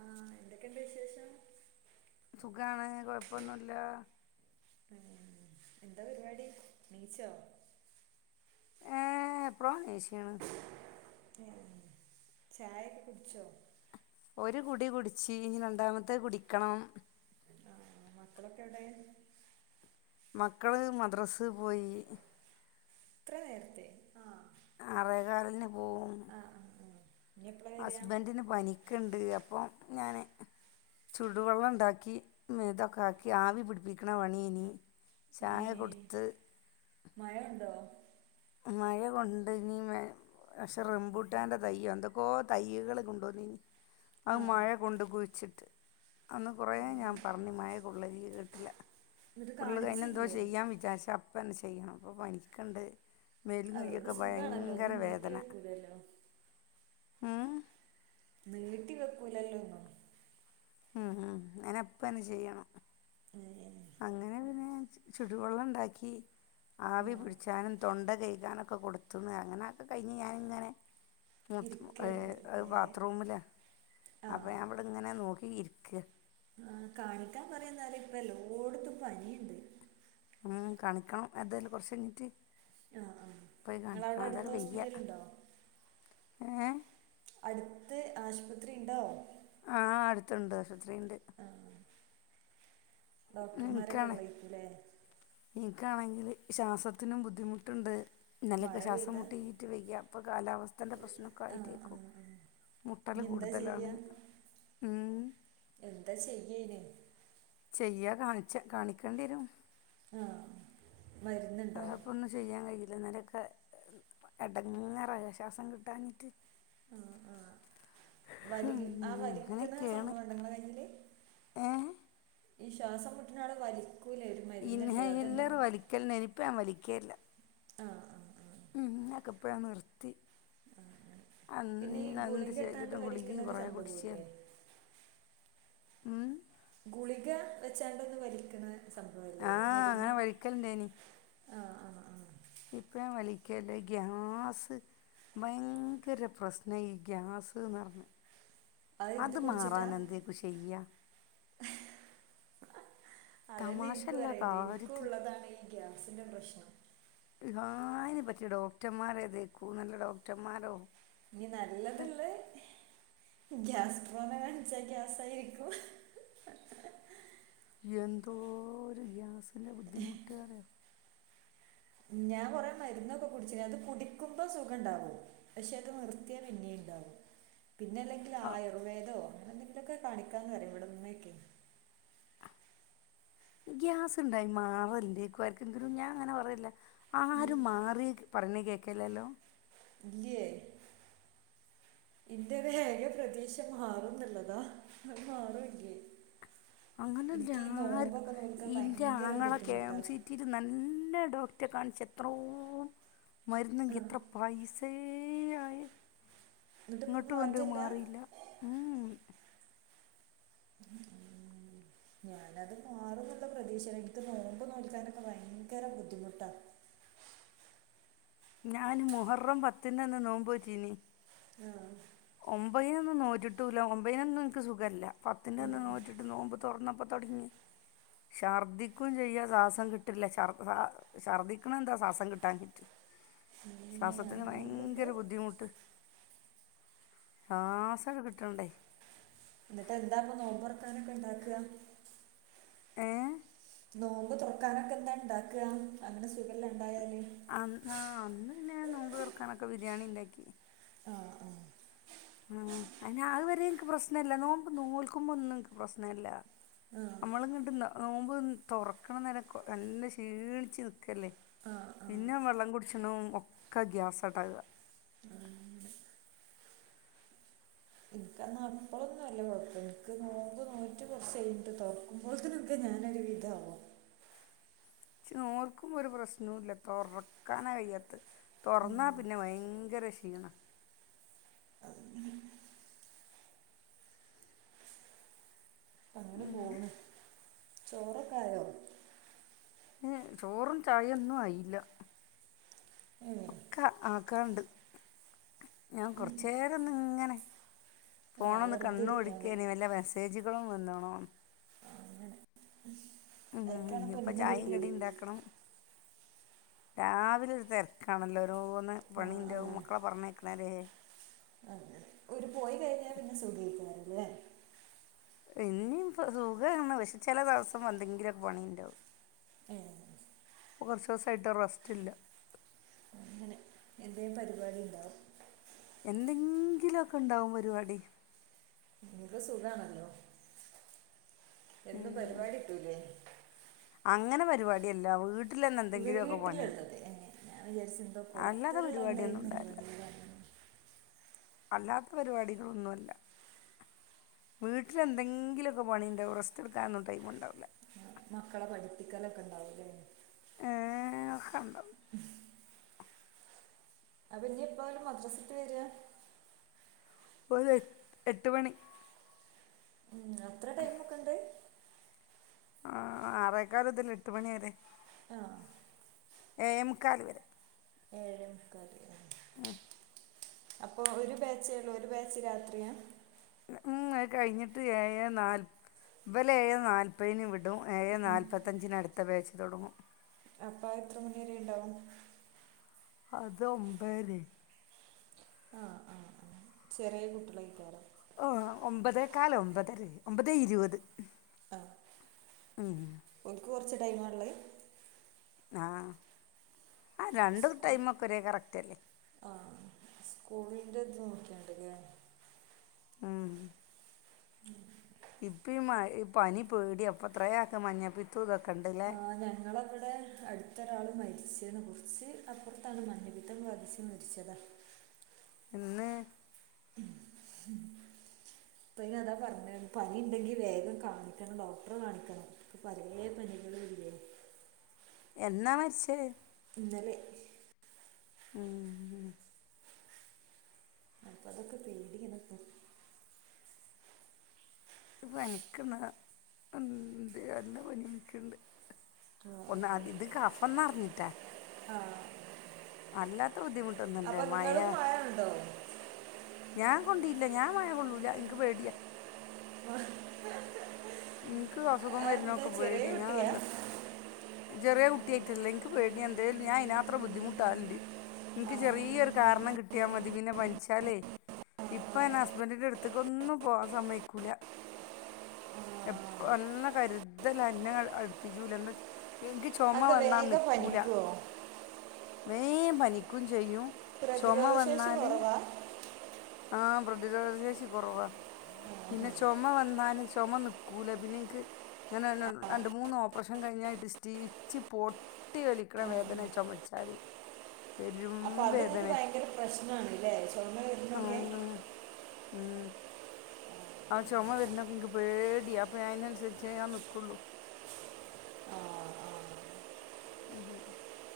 ആഹ് എന്തൊക്കെയുണ്ട് വിശേഷം സുഖാണ് കുഴപ്പമൊന്നുല്ല എന്താ പരിപാടി നീച്ചോ ഏ എപ്പളോ എനീചീന്ന് ചായൊക്കെ കുടിച്ചോ ഒരു കുടി കുടിച്ച് ഇനി രണ്ടാമത്തെ കുടിക്കണം ആ മക്കളൊക്കെ എവിടെ മക്കള് മദ്രാസ് പോയി ഇത്ര നേർത്തെ ആ ആറെ കാലിന് പോകും ആഹ് ആഹ് ഇനി എപ്പളാ വരിക ഹസ്ബൻ്റ്ന് പനി ഒക്കെ ഉണ്ട് അപ്പം ഞാൻ ചുടുവെള്ളം ഉണ്ടാക്കി മേതൊക്കെ ആക്കി ആവി പിടിപ്പിക്കണ പണിയനി ചായ ഏഹ് കൊടുത്ത് മഴ ഉണ്ടോ മഴ കൊണ്ട് ഇനി പക്ഷെ റബുട്ടാന്റെ തയ്യോ എന്തൊക്കോ തയ്യകള് കൊണ്ടോന്നീനി അത് ആഹ് മഴ കൊണ്ട് കുിച്ചിട്ട് അന്ന് കുറേ ആഹ് ഞാൻ പറഞ്ഞു മഴ കൊള്ളല്ലി കേട്ടില്ല എന്നിട്ട് ഫുള്ള് അതിനെ എന്തോ കാണിച്ചില്ലേ ചെയ്യാൻ വിചാരിച്ചാ അപ്പ തന്നെ ചെയ്യണം ഇ പ്പ പനിക്കുണ്ട് മേലും അതുകൊണ്ട് കയ്യൊക്കെ സുഖമാണല്ലോ ഭയങ്കര ഒന്നും നീട്ടി വെക്കൂലല്ലോ ഏ നീട്ടി വെക്കൂലല്ലോ ഒന്നും ഉം ഉം അയ്നു അപ്പന്നെ ചെയ്യണം [inaudible] അങ്ങനെ പിന്നെ ചുടു വെള്ളം ണ്ടാക്കി ആവി ആഹ് പിടിച്ചാനും തൊണ്ട കഴ്കാനൊക്കെ കൊടുത്തന്ന് അങ്ങനെയൊക്കെ കഴിഞ്ഞ് ഞാനിങ്ങനെ മുത്തത് ഇരിക്കാണ് വെറുതെ ബാത്റൂമിലാ അപ്പോ ഞാൻ ആഹ് വിടെ ഇങ്ങനെ നോക്കി ഇരിക ആ കാണിക്കാൻ പറയുന്നാലെ ഇപ്പ എല്ലോടത്തും പനിയുണ്ട് ഉ കാണിക്കണം എന്തായാലും കുറച്ചയിഞ്ഞീറ്റ് ആ ആ പോയി നിങ്ങളവിടെ കാണിക്കണംതാ അടുത്ത് വ്യ്യ ഹോസ്പിറ്റലുണ്ടോ ഏ അടുത്ത് ആശുപത്രി ണ്ടോ ആ അടുത്തുണ്ട് ആശുപത്രിണ്ട് ആ ഡോക്ടർമാരൊക്കെ ള്ളയികുല്ലേ നിക്കാണെങ്കിൽ ശ്വാസത്തിനും ബുദ്ധിമുട്ടുണ്ട് മഴ ഇന്നലൊക്കെ ശ്വാസം പെയ്താൽ മുട്ടിയിട്ട് വെയ പ്പൊ കാലാവസ്ഥന്റെ പ്രശ്നമൊക്കെ ആ ആ ആയിട്ടേക്കും ആ മുട്ടൽ ഇനി എന്താ കൂടുതലാണ് ചെയ്യുക ഉം എന്താ ചെയ്യേനി ചെയ്യാ കാണിച്ച കാണിക്കേണ്ടി രും ആഹ അപ്പ ഒന്നും ചെയ്യാൻ കഴിയില്ല എന്നാലൊക്കെ എടങ്ങറായ ശ്വാസം കിട്ടാഞ്ഞിട്ട് ആഹ ആഹ വലി ആ വലിക്കണ അങ്ങനെയൊക്കെയാണ് സംഭവ ണ്ട ങ്ങളെ കയില് ഏ ഈ ശ്വാസം മുട്ടണെ ആളെ വലിക്കൂലെ ഇൻഹല്ലർ വലിക്കലിണ്ടായിനി പ്പ ഞാൻ വലിക്കലില്ല അഹ് ക്കെപ്പോയെ നിർത്തി പിന്നെ ഈ അന് ന്ത് ഗുളിക ഇട്ടാണ്ട് ചെയ്തിട്ടും വലിക്കണ ഗുളികിം ഒരു കൊറേ സംഭവമില്ലേ കുടിചീർന്നു ഉം ഗുളിക വെച്ചാണ്ടൊന്ന് വലികണേ സംഭവല്ലേ മരുന്ന് ആ വലിക്കലിണ്ടെയിനി ആ ആ ആ ഇപ്പ വലിക്കല്ല ഗ്യാസ് ഭയങ്കര പ്രശ്നാ ഈ ഗ്യാസ്ന്നറഞ്ഞ അത് മാറാനെ ന്തേകു ചെയ്യാ അതെന്ന ഇൻകും തമാശല്ല അറിയേണ്ടി ഇൻക്കും കാര്യത്തിൽ ള്ളതാണ് ഗ്യാസിൻ്റെ പ്രശ്നം ആഹ് അയ്‌ന് പറ്റിയ ഡോക്ടർമാരെതെക്കൂ നല്ല ഡോക്ടർമാരോ ഞ് നല്ലത് ള്ളേഹ് ഗ്യാസ് ട്രോമാനാണിച്ച ഗ്യാസായിര്ക്കും എന്തോ ര് ഗ്യാസിന്റെ ബുദ്ധിമുട്ട് അറിയോ ഞാൻ കൊറേ മരുന്നൊക്കെ കുടിച്ചിക്ക്ണ് അത് കുടിക്കുമ്പോ സുഖം ഉണ്ടാവും പക്ഷെ അത് നിർത്തിയ പിന്നി ണ്ടാവും പിന്നെ അല്ലെങ്കിൽ ആ ആയുർവേദോ അങ്ങന എന്തെങ്കിലൊക്കെ കാണിക്കണം പറിം ഇവിടെ മ്മക്കെ ഗ്യാസ്ണ്ടായി മാറല്ലെക്കും ആർക്കെങ്കിലും ഞാൻ അങ്ങനെ പറയല്ല ആരും മാറി ക് പറഞ് കേക്കില്ലല്ലോ ല്ല്യേ ന്റെഒര് ഏക പ്രദീശ മാറുന്ന്ള്ളതാ അഹ് മാറോയ്ക്കെയ് അങ്ങനെല്ല ഇന്ക് ഈ ആർക്കും നോമ്പൊക്കെ നോൽക്കാൻ ഭയങ്കര ബുദ്ധിമുട്ടാ റ്റ് ഇത്‌ നല്ല ഡോക്ടറെ കാണിച്ച് എത്രോ ആ മര്ന്നെങ്കി ത് പൈസേ യായേ എന്നിട്ട് ഇപ്പം ങ്ങട്ടും ന്റെ മാറ്റമില്ല മാറില്ല ഉം ഉം [inaudible] ഞാനത് മാറുന്നുള്ള പ്രതീഷെലാ ഇൻക്ക് നോമ്പ് നോൽക്കാനൊക്കെ ഭയങ്കര ബുദ്ധിമുട്ടാണ് ഞാന് മുഹറം പത്തിന്റന്ന് നോമ്പോ റ്റിനി ആഹ് ഒമ്പയിനൊന്നും നോറ്റിട്ടൂല്ല ഒമ്പതിനൊന്നും നിക്ക് സുഖല്ല ആ പത്തിന്റെ അന്ന് നോറ്റിട്ട് നോമ്പ് തൊറന്നപ്പോ തൊടങ്ങി ശർദിക്കും ചെയ്യാ സാസം കിട്ട്ല്ല ശർ ശ ശർദ്ദിക്ക്ണെന്താ ശാസം കിട്ടാഞ്ഞിട്ട് ഉം ശ്വാസത്തിന് ഭയങ്കര ബുദ്ധിമുട്ട് ശാസകകെ കിട്ടണ്ടേ ന്നിട്ട് എന്താ പ്പൊ നോമ്പൊർക്കാനൊക്കെണ്ടാക്കാ ഏഹ് നോമ്പ് തുറക്കാനൊക്കെ എന്താ ഇണ്ടാക്കാ അങ്ങനെ സുഖല്ലാ ണ്ടായാല് അന്ന് ആഹ് അന്ന് പിന്നെ നോമ്പ് തുറക്കാനൊക്കെ ബിരിയാണി ഇണ്ടാക്കി. ആഹ് ആഹ് ഉം അയ്ന് അഹ് വരെ ഇനിക്ക് പ്രശ്നല്ല നോമ്പ് നോൽക്കുമ്പോ ഒന്നുംഇനിക്ക് പ്രശ്നല്ല. അമ്മള് ഇങ്ങണ്ട് നോമ്പ് തൊറക്കണ നേരംക്കോ നല്ല ക്ഷീണിച്ച് നി ക്കല്ലേ ആ ആ ആ പിന്നെ വെള്ളം കുടിച്ച്ണോം ഒക്കെ ഗ്യാസട്ടാ വ്അ ഇക്കന്നാ അപ്പളൊന്നും വല്യ കുഴപ്പയ്യ ഇക്ക് നോമ്പ് നോറ്റ് കൊറച്ചയ്ഞ്ഞിട്ട് തൊടങ്ങും പ്പോൾത്തിനൊക്കെ ഞാൻ ഒരു വിധാവും ച്ച് നോൽക്കുമ്പോ ഒരു പ്രശ്നവും ഇല്ല തൊറക്കാന കയ്യാത്ത് തൊറന്നാ ഉം. പി പിന്നെ ഭയങ്കര ക്ഷീണാ അങ്ങനെ പോണ് ചോറൊക്കായോ ഉം ചോറും ചായൊന്നും ആയില്ല ഏ ഒക്കെ ആക്കണണ്ട് ഞാൻ കൊറച്ചേരൊന്ന് ങ്ങനെ ആ ഫോണൊന്ന് വെറുതെ ഇരിക്കാൻ കണ്ണോടിക്കയ്നി വല്ല മെസ്സേ സ്സേജ്കളും വന്ന്ണോന്ന് ട്ടാണ് പ്പൊ അന്നെ കിട്ടേയ്ത് ണ്ടാക്കണം [inaudible] രാവിലെ ഒരു തെര്ക്കാണല്ലോ ഓരോന്ന് ആ ആ പണിന്റാവും മക്കളെ പറഞ്ഞേക്ക്ണരെ അങ്ങനെ ഒരു പോയി കഴിഞ്ഞാ പിന്നെ സുഖേക്കാരല്ലേ ഇനി ഇപ്പൊ സുഖാണ്. പക്ഷെ ചെല ദിവസം വെന്തെങ്കിലൊക്കെ പണി ഒണ്ടാവും ഏ ഇപ്പോ കെറച്ച് ദിവസായിട്ട് ഒര് റസ്റ്റ് ഇല്ല നി എന്താടി പറയുന്നേ എന്തെങ്കിലുലെക്കെ ഒണ്ടാവും പരിപാടി നിനക്ക് സുഖാണല്ലോ എന്ത് ഉം. പരിപാടി ഇട്ടില്ലേ അങ്ങനെ പരിപാടി അല്ല വീ ട്ടിലന്ന് എന്തെങ്കിലും ഒക്കെ പണി വീട്ടിലുള്ളത് എന്നെ ഞാൻ വിചാരിച്ചു എന്തോ അല്ലാതെ പുറത്തുള്ള എന്തായാലും പരിപാടിയൊന്നും ഇണ്ടാകില്ല പരിപാടികളാണ് അല്ലാത്ത പരിപാടിക്കെന്നുമല്ല വീട്ടിലെന്തെങ്കിലൊക്കെ പണിയിണ്ടാവും റസ്റ്റ് എടുക്കാനൊന്നും ടൈമ് ഉണ്ടാവില്ല മക്കളെ പഠിപ്പിക്കലൊക്കെ ഒണ്ടാവൂലല്ലേ ഏഹ് അഹണ്ടം ഉം അതു കഴിഞ്ഞാ അപ്പൊ ഇനി എപ്പാ മദ്രസക്ക് വരികാ ഓല് എട്ട് മണി ഉം അത്ര ടൈമൊക്കെയൊണ്ട് ആഹ് ആറേക്കാല്മുതൽ എട്ട് മണിവരെ ആഹ് ഏഴേ മുക്കാൽവരെ എഴ് ഏഴേ മുക്കാല് കഴിഞ്ഞ് ഉം അപ്പൊ ഒരു ബാച്ചേ ഉള്ളൂ ഒരു ബാച്ച് രാത്രിയാ ഉം അത് കഴിഞ്ഞിട്ട് ഏഴേ നാല്പ ഇവലെ ഏഴേ നാല് ഇപ്പെ ഇനി വിടും എഴേ നാൽപ്പത്തഞ്ചിന് അടുത്ത ബാച്ച് തെടങ്ങും അപ്പെ അത് എത്ര മണിവരെ ഉണ്ടാവും അത് ഒൻപതരി ആഹ് ആഹ് ആഹ് ചെറിയ കുട്ടികളേക്ക് തരാം ഓഹ് ഒമ്പതേകാലോ ഒമ്പത് ഒമ്പത് ഇരുപത് ഉം ഓൽക്ക് കെറച്ച് ടൈമാ ഉള്ളേ ആഹ് ആ രണ്ട് ടൈമൊക്കെ ഒരേ കറക്റ്റ് അല്ലേ ആഹ് സ്കൂളിന്റെ ഇത് നോക്കിണ്ടല്ലയ ഉം ഉം ഇപ്പെ ഈ മഴ പനി പേടിയാ എത്രയാക്ക മഞ്ഞപ്പി തുക കണ്ടൽ ആഹ് ഞങ്ങള് അവിടെ അടുത്തൊരാള് മരിച്ചതിനെ കുറിച്ച് അപ്പുറത്താണ് മഞ്ഞപിത്തം ബാധിച്ച് മരിച്ചതാ എന്നെ ഉം ഹം ഇപ്പൊ ഇ അതാ പറഞ്ഞെ പനി ഉണ്ടെങ്കി വേഗം കാണിക്കണം ഡോക്ടറെ കാണിക്കണം ഇപ്പെ പഴെ പനികൾ വരുലേ എന്നാ മരിച്ചേത് ഇന്നലെ ഉം അപ്പൊ അതൊക്കെ പേടിയെനക്കും പനിക്കണെ ഉണ്ട് നല്ല പനി എനിക്കിണ്ട് ഒന്ന് അത് ഇത് കഫം നെറഞ്ഞിട്ടാ ആഹ് അല്ലാത്ത ബുദ്ധിമുട്ടൊന്നും അല്ലേ മഴ ഞാൻ കൊണ്ടിലാ ഞാൻ മഴ കൊള്ളൂല എനക്ക് പേടിയാ ഉം ആഹ് എനിക്ക് അസുഖം വരുന്നൊക്കെ പോയെടീ ഞാ കുട്ടിയാ അല്ലോ ചെറിയ കുട്ടിയായിട്ടല്ലേ എനിക്ക് എന്തേും ഞാൻ അതിന് ആത്രം ബുദ്ധിമുട്ടാണ്ട് ആ, എനിക്ക് ആ. ചെറിയൊരു കാരണം കിട്ട കട്ടിയാൽ മതി പിന്നെ പനിച്ചാലേ ഇപ്പ എനെ ഹസ്ബൻഡിൻ്റെ അടുത്തേക്ക് ഒന്നും പോവാൻ സമ്മയക്കൂല്ല [unintelligible] എപ്പ എല്ലാം കരുതൽ അന്ന അടുപ്പിച്ചുല എന്താ എനിക്ക് ചുമ അതെന്താ വന്നാൽ വേഗം നിൽക്കൂല പനിക്കുവോ വേം പനിക്കും ചെയ്യും ചുമ പ്രതിരോധശേഷി വന്നാല് [unintelligible] ആഹ് പ്രതിരോധ ശേഷി കുറവാ ആ, ആ, പിന്നെ ആ. ചുമ വന്നാന് ചുമ നി പിന്നെ എനിക്ക് ഇങ്ങനെ രണ്ട് മൂന്ന് ഓപ്പറേഷൻ കഴിഞ്ഞായിട്ട് സ്റ്റിച്ച് പോട്ട കുത്തി വലിക്കണ വേദനെ ചൊമച്ചാല് പെരും അപ്പൊ അതത് ഭയങ്കര പ്രശ്നാണല്ലേ അം ഉം ആഹ് ചുമ വരുന്നൊക്കെ എനിക്ക് പേടിയി അപ്പോം അതിനനുസരിച്ചേ ഞാൻ നിൽക്കുള്ളൂ [unintelligible] [inaudible] [inaudible] [inaudible]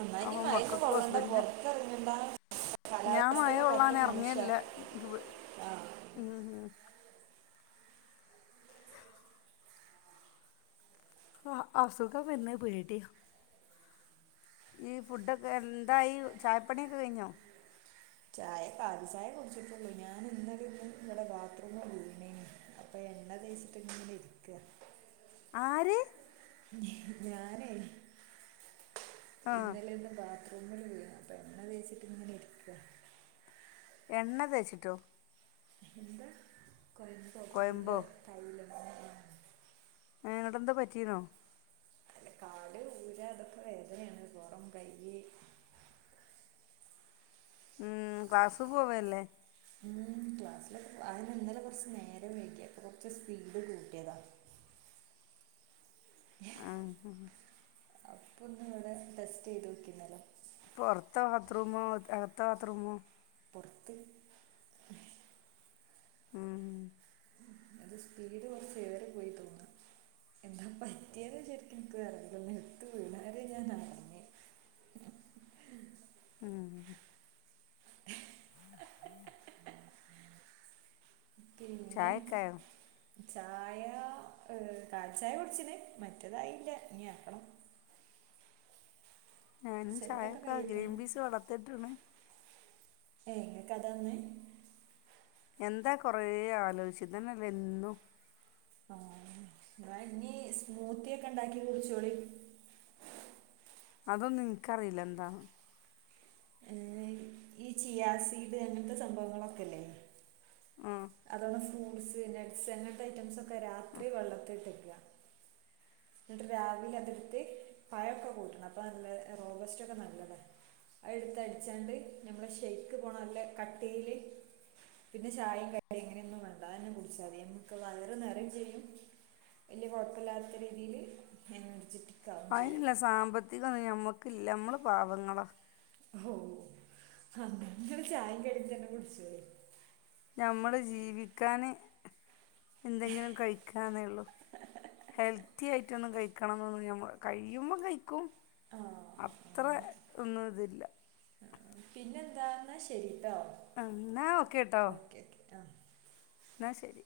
അമ്മനി അപ്പോൾ മയന്ന് മക്കൾക്കും കൊള്ളണ്ടപ്പൊ ഹസ്ബൻഡിനും പൊറത്തെ ഇറങ്ങണ്ടാ ഞാൻ മഴ കാലാവസ്ഥയൊക്കെ പറ്റ കൊള്ളാൻ മനുഷ്യാ ഇറങ്ങേല്ല എനിക്ക് പേ ആഹ് ആഹ് അസുഖം പിന്നെ പോയിട്ടി ഈ ഫുഡൊക്കെ എന്തായി ഈ ചായപ്പണിയൊക്കെ കഴിഞ്ഞോ ചായ കാലി ചായ കുടിച്ചിട്ടുള്ളൂ ഞാൻ എന്തും ഇവിടെ ബാത്റൂമ് അപ്പൊ എണ്ണ തേച്ചിട്ടുങ്കിലും ഇരിക്കുക ആര് ഞാനേ ആഹ് ഇന്നലെ ഇന്ന് അത്ര ഉമ്മണവ്യും അപ്പോൾ എങ്ങണെ വേച്ചിട്ട്ങ്ങനെ ഇരിക്കുക എണ്ണ തേച്ചിട്ടോ ന്ത കൊയമ്പോ കൊയമ്പോ തൈലോ തൈലം ഇങ്ങട്ട് എന്താ പറ്റിന്നോ അല്ല കാട് ഊര അതൊക്കെ വേദനയാണ് പുറം കൈ ഉം ക്ലാസ് പോവല്ലേ ഉം ക്ലാസ്സില അന്നാലെ കുറച്ച് നേരം വഴിക്കപ്പ കുറച്ച് സ്പീഡ് കൂട്ടിയതാ ആഹ് അപ്പം നിങ്ങളുടെ ടെസ്റ്റ് ചെയ്ത് വയ്ക്കുന്നല്ലോ പ്പൊറത്ത ബാത്രറൂമോ അകത്ത ബാത്രൂമോ പുറത്ത് ഉം അത് സ്പീഡ് കുറച്ച് വരെ പോയി തോന്നാം എന്താ പറ്റിയത് ശരിക്കും എനിക്ക് അറീല ഇതന്നെ എടുത്ത് വീണാരേ ഞാന ഉം അഹ് ഹ് ഹ് ഹ് പിന്നെ ചായക്കായോ ചായ കാൽ ചായ കുടിച്ചീണ് മറ്റേതായില്ല ഇനി ആക്കണം ഞാൻ ചെറുതൊക്കെ ചായൊക്കാ കഴിയട്ടെ ഗ്രീൻ പീസ് വള്ളത്തില്ട്ടീണ് ഏഹ് ങക്ക്കഥാന്ന് എന്താ കൊറെ ആലോചിച്ചിതന്നെല്ലെ എന്നും ആഹ് ന്നാ ഇനി സ്മൂത്തി ഒക്കെ ഉണ്ടാക്കി കുടിച്ചോളി അതൊന്നും ഇൻക്കറിയില്ല എന്താണ് ഈ ചിയാസീഡ് അങ്ങൻത്തെ സംഭവങ്ങളൊക്കെ ഇല്ലേ ആഹ് അതോളെ ഫ്രൂട്ട്സ് നെട്സ് അങ്ങത്തെ ഐറ്റംസ് ഒക്കെ രാത്രി വെള്ളത്തില് ഇട്ടെക്കാ എന്നിട്ട് രാവിലെ അതെടുത്ത് പഴൊക്കെ കൂട്ടണം അപ്പൊ നല്ല റോബസ്റ്റക്കെ നല്ലതാണ് അഎട്ത്ത് അട്ച്ചാണ്ട് നമ്മടെ ഷെയ്ക്ക് പോലെ കട്ടീല് പിന്നെ ചായയും കടി എങ്ങനെയൊന്നും വേണ്ട അഎന്നെ കുട്ച്ചാതി നമ്മക്ക് വയറ് ന്നെറിം ചെയ്യും വല്ല്യ കാെഴപ്പല്ലാത്ത രീതിയില് എനർജിക്ക് അയിനില്ല സാമ്പത്തികൊന്നും ഞമ്മക്കില്ല നമ്മള് പാവങ്ങളാ ഹാേ അന്നാങ്ങള് ചായിം കടിം തന്നെ കുട്ച്ചോളിം നമ്മള് ജീവിക്കാന് എന്തെങ്കിലും കഴിക്കാന്നെ ഒള്ളൂ ഹെൽത്തി ആയിട്ടൊന്നും കഴിക്കണംന്നൊന്നും നമ്മള് കഴിയുമ്പം കഴിക്കും ആഹ് അത്ര ഒന്നും ഇതില്ല പിന്നെന്താെന്നാ ശരിട്ടോ എന്നാ ഓക്കെട്ടോ എന്നാ ശരി